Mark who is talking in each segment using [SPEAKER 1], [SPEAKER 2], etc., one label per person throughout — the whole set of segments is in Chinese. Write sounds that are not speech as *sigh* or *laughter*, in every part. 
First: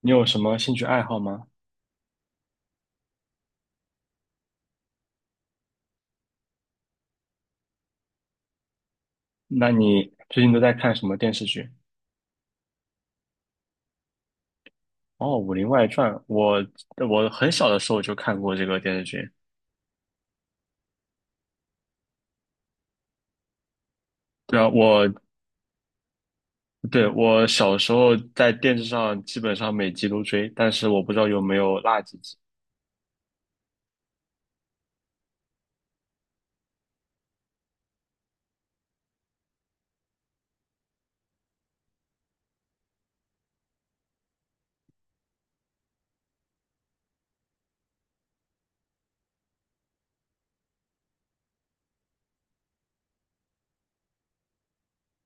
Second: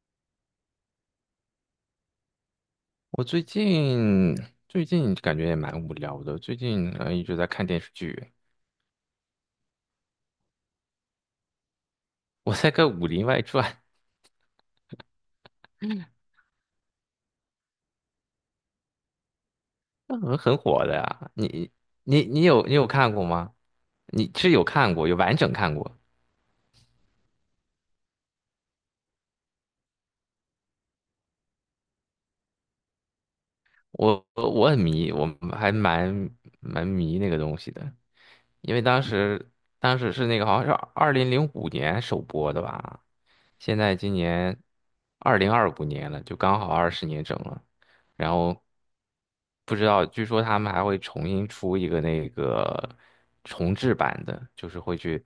[SPEAKER 1] 你有什么兴趣爱好吗？
[SPEAKER 2] 我最近感觉也蛮无聊的，最近一直在看电视剧。
[SPEAKER 1] 那你最近都在看什么电视剧？
[SPEAKER 2] 我在看《武林外传》，
[SPEAKER 1] 哦，《武林外传》，我很小的时候就看过这个电视剧。
[SPEAKER 2] *laughs* 那很火的呀。你有看过吗？你是
[SPEAKER 1] 对
[SPEAKER 2] 有
[SPEAKER 1] 啊，
[SPEAKER 2] 看
[SPEAKER 1] 我
[SPEAKER 2] 过，有完整看过。
[SPEAKER 1] 对我小时候在电视上基本上每集都追，但是我不知道有没有落几集。
[SPEAKER 2] 我很迷，我还蛮迷那个东西的，因为当时是那个好像是2005年首播的吧。现在今年2025年了，就刚好二十年整了。然后不知道，据说他们还会重新出一个那个重制版的，就是会去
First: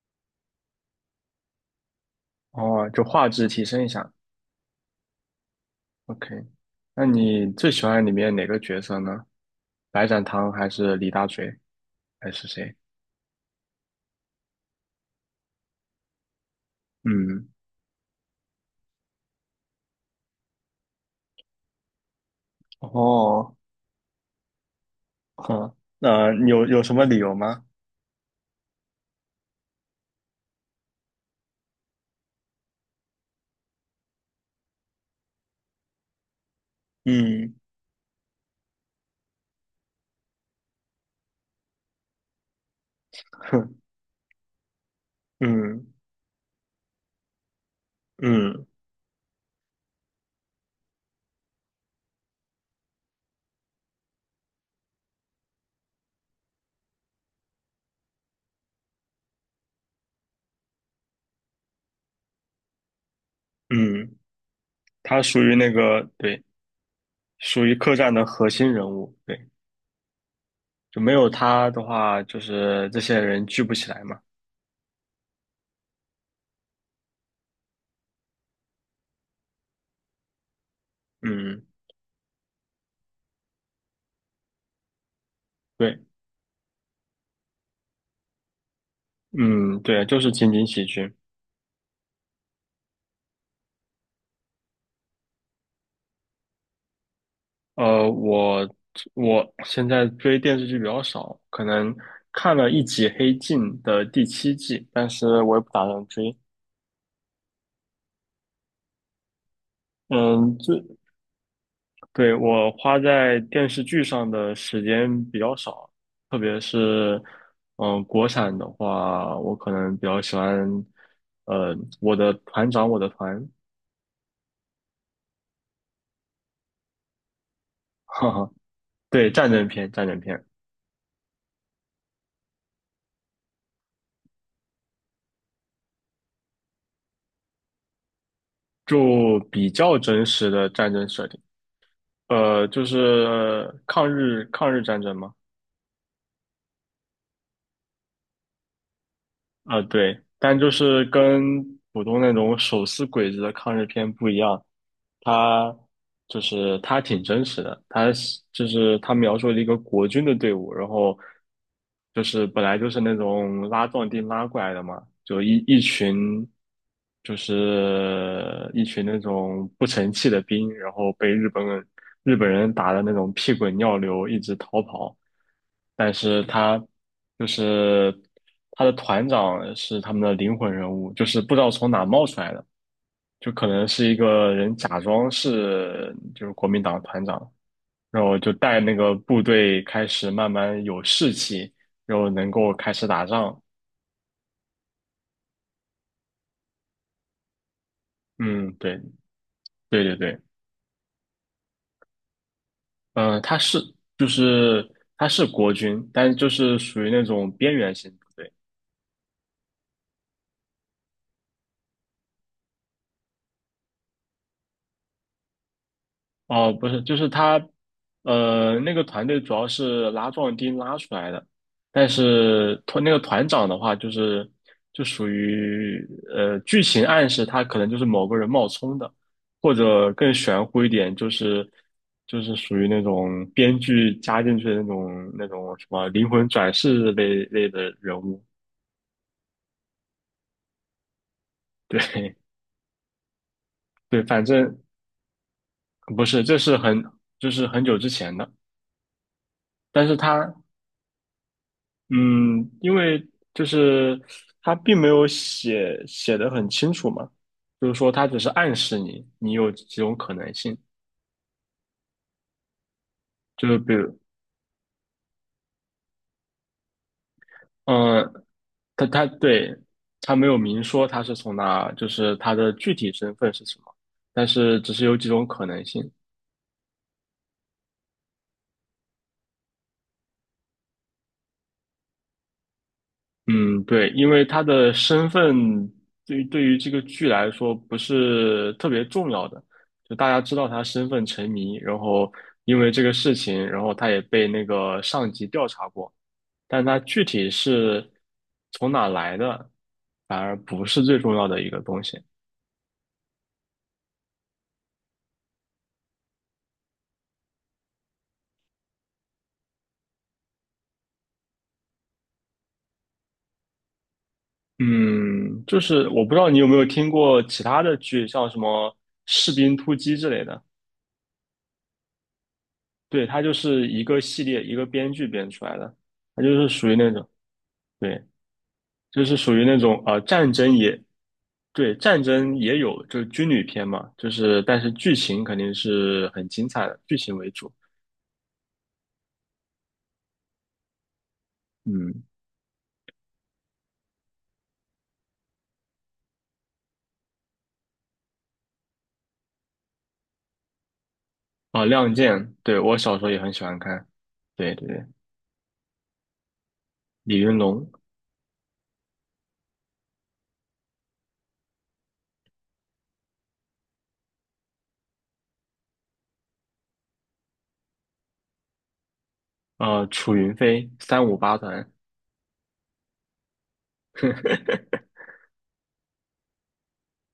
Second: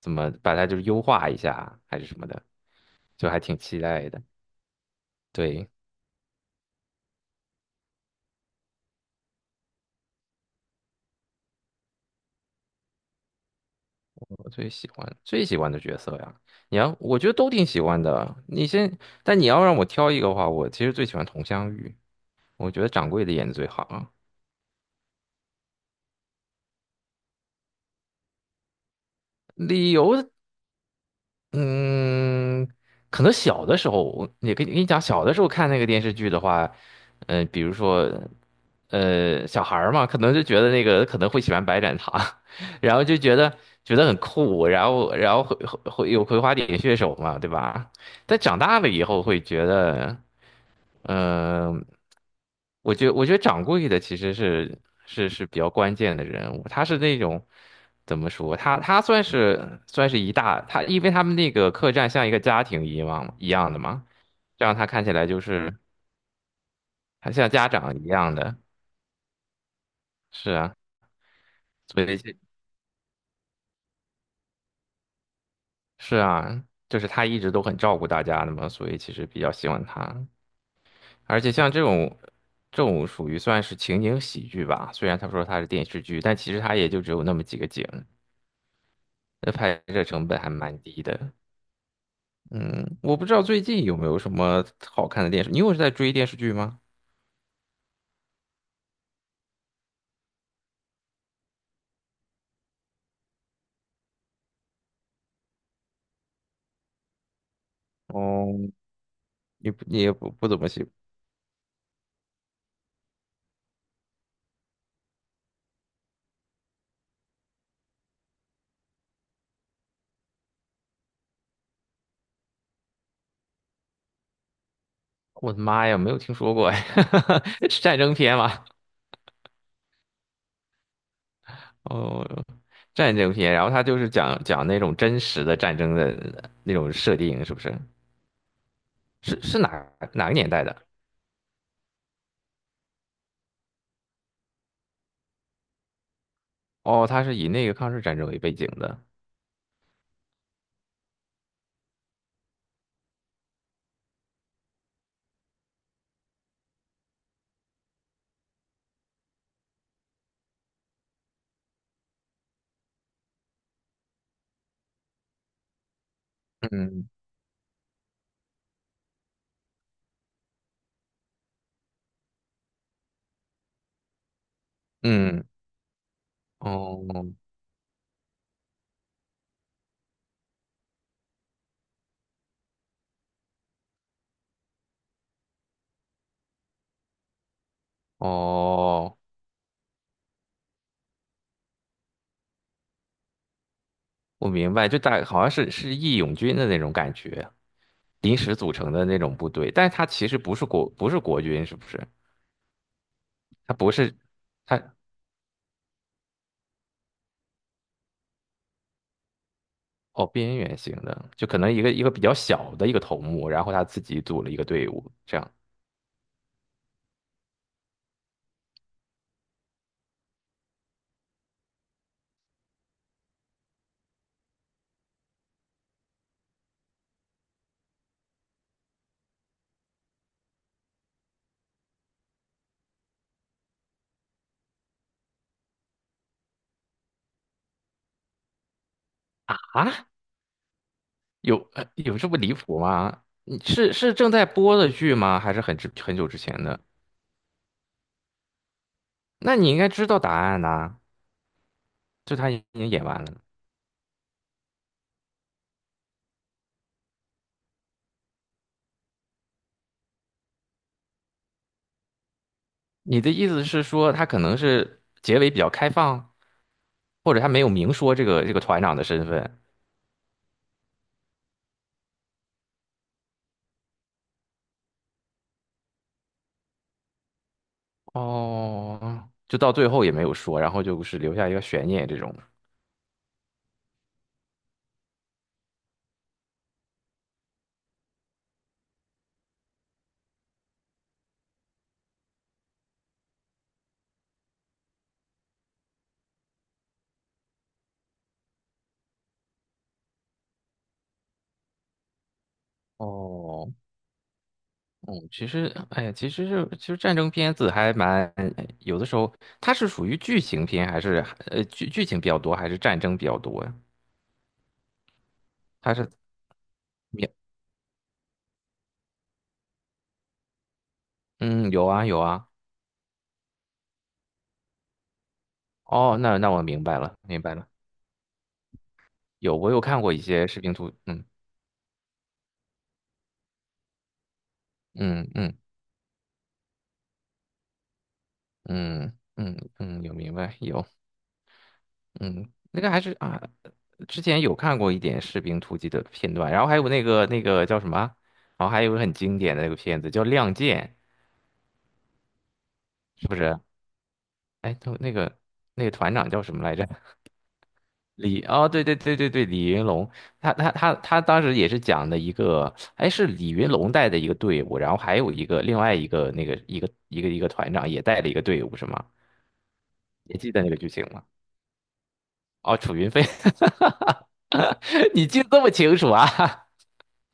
[SPEAKER 2] 怎么把它就是优化一下啊还是什么的，
[SPEAKER 1] 哦，就画
[SPEAKER 2] 就还
[SPEAKER 1] 质
[SPEAKER 2] 挺
[SPEAKER 1] 提
[SPEAKER 2] 期
[SPEAKER 1] 升一
[SPEAKER 2] 待
[SPEAKER 1] 下。
[SPEAKER 2] 的。对，
[SPEAKER 1] OK，那你最喜欢里面哪个角色呢？白展堂还是李大嘴还是谁？
[SPEAKER 2] 我最喜欢的角色呀，你要我觉得
[SPEAKER 1] 嗯，
[SPEAKER 2] 都挺喜欢的。但你要让我挑一个的话，我其实最喜欢佟湘玉，我觉得掌柜的演的
[SPEAKER 1] 哦，
[SPEAKER 2] 最好啊。
[SPEAKER 1] 好，那、你有什么理由吗？
[SPEAKER 2] 理由嗯，可能小的时候，我也跟你讲，小的时候看那个电视剧的话，
[SPEAKER 1] 嗯，
[SPEAKER 2] 比如说，小孩儿嘛，可能就觉得那个可能会喜欢白展堂，*laughs* 然后就
[SPEAKER 1] *laughs*
[SPEAKER 2] 觉得
[SPEAKER 1] 哼，
[SPEAKER 2] 觉得很酷，然后会
[SPEAKER 1] 嗯。
[SPEAKER 2] 会会有葵花点穴手嘛，对吧？但长
[SPEAKER 1] 嗯
[SPEAKER 2] 大了以后会觉得。嗯、我觉得掌柜的其实是比较关键的人物，他是那种怎么说？他算是算是一大，他因为他们那个客栈像一个家庭一样的嘛，
[SPEAKER 1] 嗯，
[SPEAKER 2] 这样他看起
[SPEAKER 1] 他
[SPEAKER 2] 来就
[SPEAKER 1] 属于那
[SPEAKER 2] 是
[SPEAKER 1] 个，对，
[SPEAKER 2] 他像
[SPEAKER 1] 属
[SPEAKER 2] 家
[SPEAKER 1] 于
[SPEAKER 2] 长
[SPEAKER 1] 客
[SPEAKER 2] 一
[SPEAKER 1] 栈的
[SPEAKER 2] 样
[SPEAKER 1] 核
[SPEAKER 2] 的，
[SPEAKER 1] 心人物，对，
[SPEAKER 2] 是啊，
[SPEAKER 1] 就没有他的
[SPEAKER 2] 所以
[SPEAKER 1] 话，
[SPEAKER 2] 这
[SPEAKER 1] 就是这些人聚不起来嘛。
[SPEAKER 2] 是啊，就是他一直都很照顾大家的嘛，所以其实比较喜欢他，而且
[SPEAKER 1] 嗯，
[SPEAKER 2] 像这种。这种属于算是情景喜剧吧，虽然他说他是电视
[SPEAKER 1] 对，
[SPEAKER 2] 剧，但其实他也就只有那么几个景。那
[SPEAKER 1] 嗯，
[SPEAKER 2] 拍摄
[SPEAKER 1] 对，就
[SPEAKER 2] 成
[SPEAKER 1] 是
[SPEAKER 2] 本还
[SPEAKER 1] 情景
[SPEAKER 2] 蛮
[SPEAKER 1] 喜
[SPEAKER 2] 低
[SPEAKER 1] 剧。
[SPEAKER 2] 的。嗯，我不知道最近有没有什么好看的电视，是在追电视剧吗？
[SPEAKER 1] 呃，我我现在追电视剧比较少，可能看了一集《黑镜》的第七季，但是我也不打算追。
[SPEAKER 2] 哦，你也不
[SPEAKER 1] 嗯，
[SPEAKER 2] 怎么喜，
[SPEAKER 1] 对，我花在电视剧上的时间比较少，特别是，国产的话，我可能比较喜欢，我的团长，我的团，*laughs*
[SPEAKER 2] 我的妈呀，没有听说过哎，*laughs* 是战争
[SPEAKER 1] 哈
[SPEAKER 2] 片
[SPEAKER 1] 哈，
[SPEAKER 2] 吗？
[SPEAKER 1] 对，战争片，战争片，
[SPEAKER 2] 哦，战争片，然后它就是讲讲那种真实的战争的那种设定，是不是？
[SPEAKER 1] 就
[SPEAKER 2] 是哪
[SPEAKER 1] 比较真
[SPEAKER 2] 哪个年
[SPEAKER 1] 实
[SPEAKER 2] 代
[SPEAKER 1] 的
[SPEAKER 2] 的？
[SPEAKER 1] 战争设定，就是抗日战争嘛，
[SPEAKER 2] 哦，它是以那个抗日战争为背景的。
[SPEAKER 1] 啊、对，但就是跟普通那种手撕鬼子的抗日片不一样，他就是他挺真实的，他是就是他描述了一个国军的队伍，然后就是本来就是那种拉壮丁拉过来的嘛，就一群
[SPEAKER 2] 嗯
[SPEAKER 1] 就是一群那种不成器的兵，然后被日本人打的那种屁滚尿流，一直逃跑，
[SPEAKER 2] 嗯，
[SPEAKER 1] 但是
[SPEAKER 2] 哦
[SPEAKER 1] 就是他的团长是他们的灵魂人物，就是不知道从哪冒出来的。就可能是一个人假装是国民党团长，然后就带那个
[SPEAKER 2] 哦。
[SPEAKER 1] 部队开始慢慢有士气，然后能够开始打仗。
[SPEAKER 2] 我明白，好像是义勇军的那种感觉，临时组
[SPEAKER 1] 嗯，
[SPEAKER 2] 成
[SPEAKER 1] 对，
[SPEAKER 2] 的那种部队，但是
[SPEAKER 1] 对
[SPEAKER 2] 它
[SPEAKER 1] 对
[SPEAKER 2] 其实
[SPEAKER 1] 对，
[SPEAKER 2] 不是国军，是不是？
[SPEAKER 1] 嗯、他
[SPEAKER 2] 他
[SPEAKER 1] 是
[SPEAKER 2] 不是，
[SPEAKER 1] 就是
[SPEAKER 2] 他
[SPEAKER 1] 他是国军，但就是属于那种边缘型。
[SPEAKER 2] 哦边缘型的，就可能一个比较小的一个头目，然后他自己组了一个队伍，这样
[SPEAKER 1] 哦，不是，就是他，那个团队主要是拉壮丁拉出来的，但是那个团长的话，就属于剧情暗示他可能就是某个人冒充的，或者更玄乎一点，就是属于那种编剧加进去的那种什么灵魂转世类的人物，
[SPEAKER 2] 啊？有这
[SPEAKER 1] 对
[SPEAKER 2] 么离
[SPEAKER 1] *laughs*
[SPEAKER 2] 谱吗？你是
[SPEAKER 1] 对，
[SPEAKER 2] 正
[SPEAKER 1] 反
[SPEAKER 2] 在播
[SPEAKER 1] 正
[SPEAKER 2] 的剧吗？还是很
[SPEAKER 1] 不
[SPEAKER 2] 久之
[SPEAKER 1] 是，这
[SPEAKER 2] 前
[SPEAKER 1] 是
[SPEAKER 2] 的？
[SPEAKER 1] 很就是很久之前的。
[SPEAKER 2] 那你应该
[SPEAKER 1] 但
[SPEAKER 2] 知
[SPEAKER 1] 是
[SPEAKER 2] 道答
[SPEAKER 1] 他
[SPEAKER 2] 案呐、就他已
[SPEAKER 1] 嗯，
[SPEAKER 2] 经
[SPEAKER 1] 因
[SPEAKER 2] 演完
[SPEAKER 1] 为
[SPEAKER 2] 了。
[SPEAKER 1] 就是他并没有写的很清楚嘛，就是说他只是暗示你，你有几种可能性，
[SPEAKER 2] 你的意思
[SPEAKER 1] 就是
[SPEAKER 2] 是
[SPEAKER 1] 比
[SPEAKER 2] 说，
[SPEAKER 1] 如，
[SPEAKER 2] 他可能是结尾比较开放，或者他没有明说这
[SPEAKER 1] 嗯，
[SPEAKER 2] 个这个团长的
[SPEAKER 1] 他
[SPEAKER 2] 身份？
[SPEAKER 1] 对，他没有明说他是从哪，就是他的具体身份是什么，但是只是有几种可能性，
[SPEAKER 2] 哦，就到最后也没有说，然后就是留下一个悬念这种。
[SPEAKER 1] 嗯，对，因为他的身份对于这个剧来说不是特别重要的，就大家知道他身份成谜，然后因为这个事情，然后他也被那个上级调查过，但他具体是从哪来的，反而不是最重要的一个东西。
[SPEAKER 2] 哦，嗯，其实，哎呀，其实是，其实战争片子还蛮，有的时候它是属于剧情片，还是剧情比较多，还是战争比较多呀？
[SPEAKER 1] 嗯，就
[SPEAKER 2] 它
[SPEAKER 1] 是
[SPEAKER 2] 是，
[SPEAKER 1] 我不知道你有没有听过其他的剧，像什么《士兵突击》之类的，
[SPEAKER 2] 嗯，有啊有啊。
[SPEAKER 1] 对，它就是一个系列一个编剧编出来的，
[SPEAKER 2] 哦，那
[SPEAKER 1] 它就
[SPEAKER 2] 那我
[SPEAKER 1] 是
[SPEAKER 2] 明
[SPEAKER 1] 属于
[SPEAKER 2] 白
[SPEAKER 1] 那
[SPEAKER 2] 了，
[SPEAKER 1] 种。
[SPEAKER 2] 明白了。
[SPEAKER 1] 对。就是属
[SPEAKER 2] 有，
[SPEAKER 1] 于
[SPEAKER 2] 我
[SPEAKER 1] 那
[SPEAKER 2] 有看
[SPEAKER 1] 种
[SPEAKER 2] 过一些
[SPEAKER 1] 战
[SPEAKER 2] 视频
[SPEAKER 1] 争
[SPEAKER 2] 图，
[SPEAKER 1] 也，
[SPEAKER 2] 嗯
[SPEAKER 1] 对，战争也有，就是军旅片嘛，就是但是剧
[SPEAKER 2] 嗯
[SPEAKER 1] 情肯
[SPEAKER 2] 嗯
[SPEAKER 1] 定是很精彩的，剧情为主。
[SPEAKER 2] 嗯嗯嗯，有明白有。
[SPEAKER 1] 嗯，
[SPEAKER 2] 嗯，那个还是啊，之前有看过一点《士兵突击》的片段，然后还有那个叫什么，然后还有个很经典的那个片子叫《亮剑》，
[SPEAKER 1] 啊，《亮剑》，对，我小时
[SPEAKER 2] 是
[SPEAKER 1] 候
[SPEAKER 2] 不
[SPEAKER 1] 也很
[SPEAKER 2] 是？
[SPEAKER 1] 喜欢看。对
[SPEAKER 2] 哎，
[SPEAKER 1] 对
[SPEAKER 2] 他
[SPEAKER 1] 对，
[SPEAKER 2] 那个团长叫什么来着？
[SPEAKER 1] 李云龙，
[SPEAKER 2] 哦，对对对对对，李云龙，他当时也是讲的一个，哎，是李云龙带的一个队伍，然后还有一个另外一个那个一个团长也带了一个队伍，是吗？
[SPEAKER 1] 啊，楚
[SPEAKER 2] 你记
[SPEAKER 1] 云
[SPEAKER 2] 得那个剧
[SPEAKER 1] 飞，
[SPEAKER 2] 情
[SPEAKER 1] 三
[SPEAKER 2] 吗？
[SPEAKER 1] 五八团。
[SPEAKER 2] 哦，楚云飞，*laughs*
[SPEAKER 1] *laughs*
[SPEAKER 2] 你记得这么清楚啊？*laughs*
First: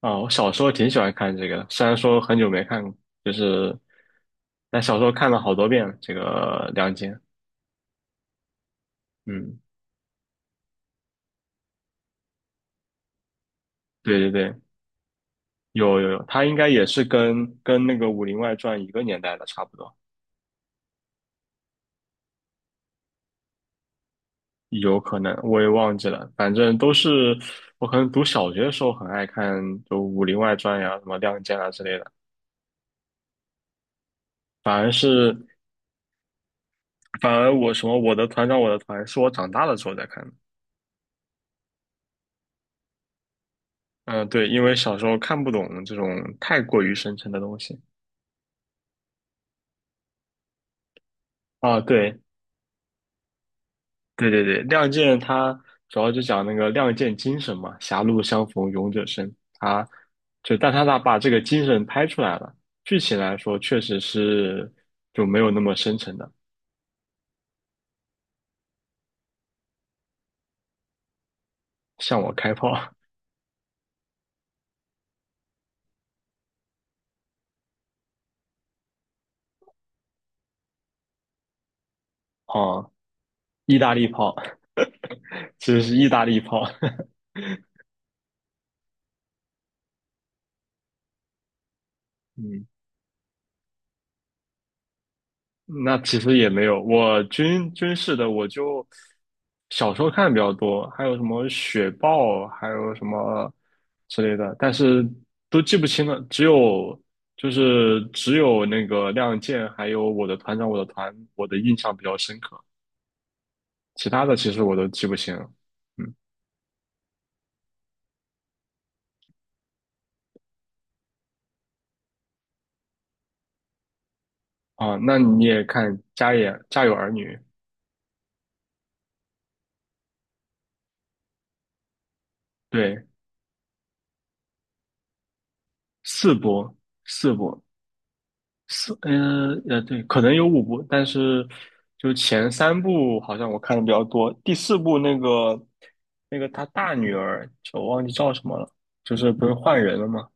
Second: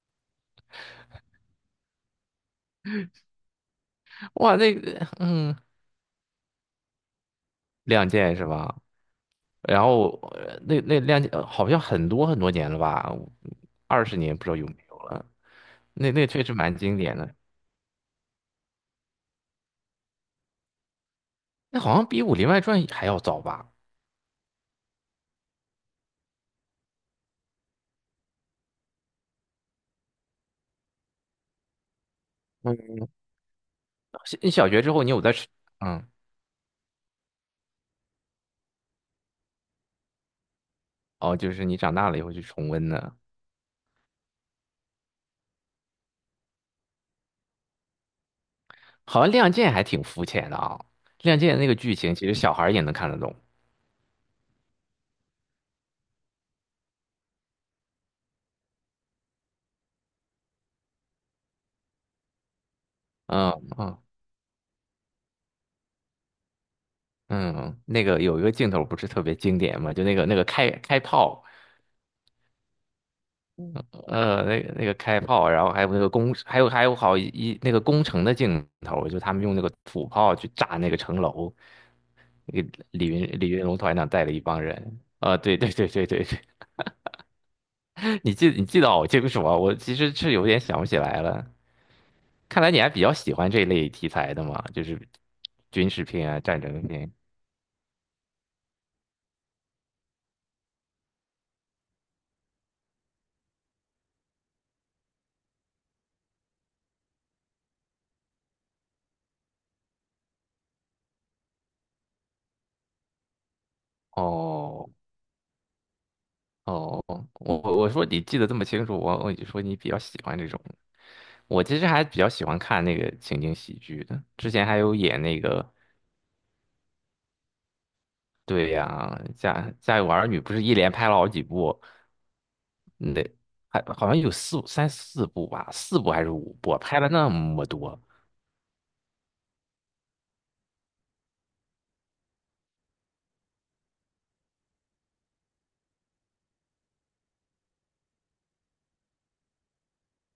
[SPEAKER 1] 啊，我小时候挺喜欢看这个的，虽然说很久没看过，就是
[SPEAKER 2] 哇，那
[SPEAKER 1] 但小时
[SPEAKER 2] 个，
[SPEAKER 1] 候看了好
[SPEAKER 2] 嗯。
[SPEAKER 1] 多遍这个《亮剑》。
[SPEAKER 2] 亮剑是吧？
[SPEAKER 1] 嗯，
[SPEAKER 2] 然后那亮剑好像很多很多年了吧，二十
[SPEAKER 1] 对对
[SPEAKER 2] 年不知道
[SPEAKER 1] 对，
[SPEAKER 2] 有没有了。
[SPEAKER 1] 有有
[SPEAKER 2] 那
[SPEAKER 1] 有，
[SPEAKER 2] 那确
[SPEAKER 1] 他
[SPEAKER 2] 实
[SPEAKER 1] 应该
[SPEAKER 2] 蛮
[SPEAKER 1] 也
[SPEAKER 2] 经
[SPEAKER 1] 是
[SPEAKER 2] 典的，
[SPEAKER 1] 跟那个《武林外传》一个年代的，差不多，
[SPEAKER 2] 那好像比《武林外传》还要早吧？
[SPEAKER 1] 有可能我也忘记了，反正都是我可能读小学的时候很爱看，就《武林外传》呀、什么《亮剑》啊之类的。
[SPEAKER 2] 嗯，小你小
[SPEAKER 1] 反
[SPEAKER 2] 学
[SPEAKER 1] 而
[SPEAKER 2] 之后你有在
[SPEAKER 1] 是
[SPEAKER 2] 吃？嗯，
[SPEAKER 1] 反而我什么我的团长我的团是我长大了之后再看的
[SPEAKER 2] 哦，就是你长大了以后去重温的，
[SPEAKER 1] 嗯，对，因为小时候看不懂这种太过于深沉的东西
[SPEAKER 2] 好像《亮剑》还挺肤浅的啊，《亮剑》那个
[SPEAKER 1] 啊。
[SPEAKER 2] 剧情
[SPEAKER 1] 对，
[SPEAKER 2] 其实小孩儿也能看得懂。
[SPEAKER 1] 对对对，《亮剑》它主要就讲那个亮剑精神嘛，狭路相逢勇者胜。它就，但它把这个精神拍出来了。剧情来
[SPEAKER 2] 嗯
[SPEAKER 1] 说，确实
[SPEAKER 2] 嗯
[SPEAKER 1] 是就没有那么深沉的，
[SPEAKER 2] 嗯，那个有一个镜头不是特别经典嘛，就那个开炮。
[SPEAKER 1] 向我开炮，
[SPEAKER 2] 那个开炮，然后还有那个工，还有好一一那个工程的镜头，就他们用那个土炮去炸那个城楼，
[SPEAKER 1] *laughs*
[SPEAKER 2] 那个
[SPEAKER 1] 哦，
[SPEAKER 2] 李云龙
[SPEAKER 1] 意大
[SPEAKER 2] 团
[SPEAKER 1] 利
[SPEAKER 2] 长带了
[SPEAKER 1] 炮，
[SPEAKER 2] 一帮人，啊、对对
[SPEAKER 1] 其实
[SPEAKER 2] 对
[SPEAKER 1] 是
[SPEAKER 2] 对
[SPEAKER 1] 意大
[SPEAKER 2] 对对，
[SPEAKER 1] 利炮。*laughs*
[SPEAKER 2] *laughs* 你记得好清楚啊，我其实是有点想不起来了，看
[SPEAKER 1] 嗯，
[SPEAKER 2] 来你还比较喜欢这类题材的嘛，就是军
[SPEAKER 1] 那
[SPEAKER 2] 事
[SPEAKER 1] 其
[SPEAKER 2] 片
[SPEAKER 1] 实
[SPEAKER 2] 啊、
[SPEAKER 1] 也
[SPEAKER 2] 战
[SPEAKER 1] 没有，
[SPEAKER 2] 争片。
[SPEAKER 1] 我军事的我就小时候看的比较多，还有什么雪豹，还有什么之类的，但是都记不清了。只有那个亮剑，还有我的团长，我的团，我的印象比较深刻，其他的其实我都
[SPEAKER 2] 哦
[SPEAKER 1] 记不清了。嗯，
[SPEAKER 2] 哦，我说你记得这么清楚，我就说你比较喜欢这种。我其实还比较喜欢看那个情景喜剧的，之前还有
[SPEAKER 1] 啊，那
[SPEAKER 2] 演那
[SPEAKER 1] 你也
[SPEAKER 2] 个，
[SPEAKER 1] 看《家有儿女》，
[SPEAKER 2] 对呀，家家有儿女不是一连拍了好几部，
[SPEAKER 1] 对，
[SPEAKER 2] 那还好像有四三四部吧，四部还是
[SPEAKER 1] 四
[SPEAKER 2] 五
[SPEAKER 1] 部
[SPEAKER 2] 部，拍了那
[SPEAKER 1] 四部，
[SPEAKER 2] 么多，
[SPEAKER 1] 对，可能有五部，但是就前三部好像我看的比较多，第四部那个他大女儿，我忘记叫什么了，就是不是换人了吗？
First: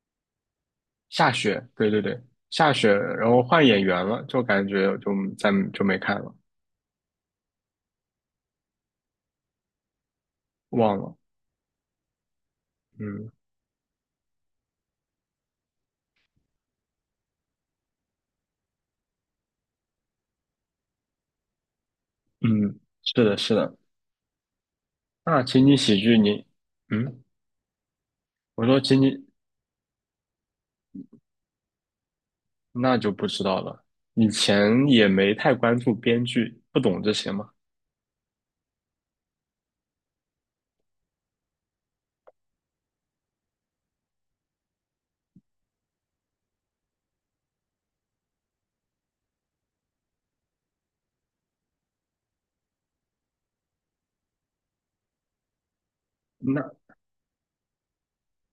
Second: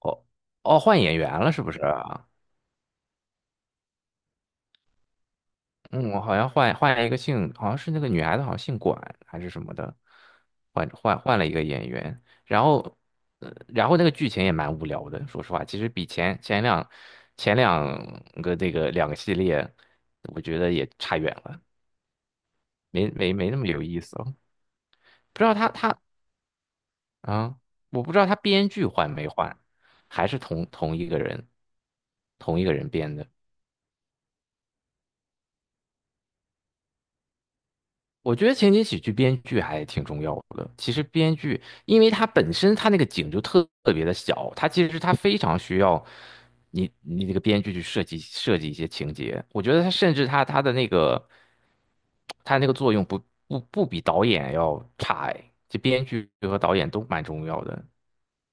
[SPEAKER 2] 哦哦，换演
[SPEAKER 1] 夏
[SPEAKER 2] 员了是
[SPEAKER 1] 雪，
[SPEAKER 2] 不是
[SPEAKER 1] 对对对，
[SPEAKER 2] 啊？
[SPEAKER 1] 夏雪，然后换演员了，就感觉就再就没
[SPEAKER 2] 嗯，
[SPEAKER 1] 看
[SPEAKER 2] 我
[SPEAKER 1] 了，
[SPEAKER 2] 好像换了一个姓，好像是那个女孩子，好像姓管还是什么的，换
[SPEAKER 1] 忘了，
[SPEAKER 2] 换换了一个演员，然后，
[SPEAKER 1] 嗯
[SPEAKER 2] 然后那个剧情也蛮无聊的，说实话，其实比前两个系列，我觉得也差远了，
[SPEAKER 1] 嗯，
[SPEAKER 2] 没
[SPEAKER 1] 是
[SPEAKER 2] 没
[SPEAKER 1] 的，
[SPEAKER 2] 没
[SPEAKER 1] 是
[SPEAKER 2] 那么
[SPEAKER 1] 的，
[SPEAKER 2] 有意思了。不
[SPEAKER 1] 那
[SPEAKER 2] 知道
[SPEAKER 1] 情
[SPEAKER 2] 他
[SPEAKER 1] 景喜
[SPEAKER 2] 他
[SPEAKER 1] 剧你，嗯，
[SPEAKER 2] 啊，我不知道他
[SPEAKER 1] 我
[SPEAKER 2] 编
[SPEAKER 1] 说
[SPEAKER 2] 剧
[SPEAKER 1] 情
[SPEAKER 2] 换
[SPEAKER 1] 景
[SPEAKER 2] 没换，还是同一个人，同一个人
[SPEAKER 1] 那就
[SPEAKER 2] 编
[SPEAKER 1] 不
[SPEAKER 2] 的。
[SPEAKER 1] 知道了，以前也没太关注编剧，不懂这些嘛。
[SPEAKER 2] 我觉得情景喜剧编剧还挺重要的。其实编剧，因为它本身它那个景就特别的小，它其实它非常需要你这个编剧去设计设计一些情节。我觉得它甚至它它的那个它那个作用不比导演要差哎，这编剧和
[SPEAKER 1] 那
[SPEAKER 2] 导演都蛮重要的。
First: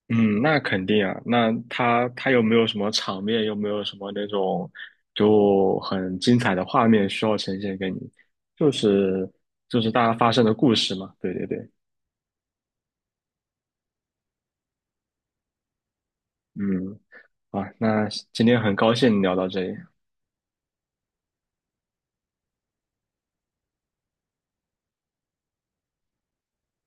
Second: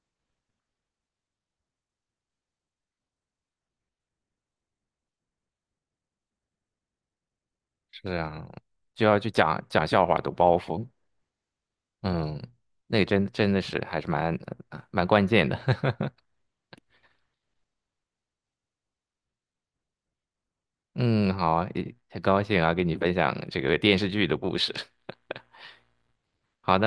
[SPEAKER 1] 嗯，那肯定啊。那他有没有什么场面，又没有什么那种就很精彩的画面需要呈现给你？
[SPEAKER 2] 是啊，
[SPEAKER 1] 就
[SPEAKER 2] 就要
[SPEAKER 1] 是
[SPEAKER 2] 去讲
[SPEAKER 1] 就
[SPEAKER 2] 讲
[SPEAKER 1] 是大
[SPEAKER 2] 笑
[SPEAKER 1] 家
[SPEAKER 2] 话
[SPEAKER 1] 发
[SPEAKER 2] 抖
[SPEAKER 1] 生的
[SPEAKER 2] 包
[SPEAKER 1] 故
[SPEAKER 2] 袱，
[SPEAKER 1] 事嘛。对对对，
[SPEAKER 2] 嗯，那个真的是还是蛮关键的。
[SPEAKER 1] 嗯，啊，那今天很高兴聊到这里。
[SPEAKER 2] 嗯，好啊，也很高兴啊，跟你分享这个电视剧的故事。好，的。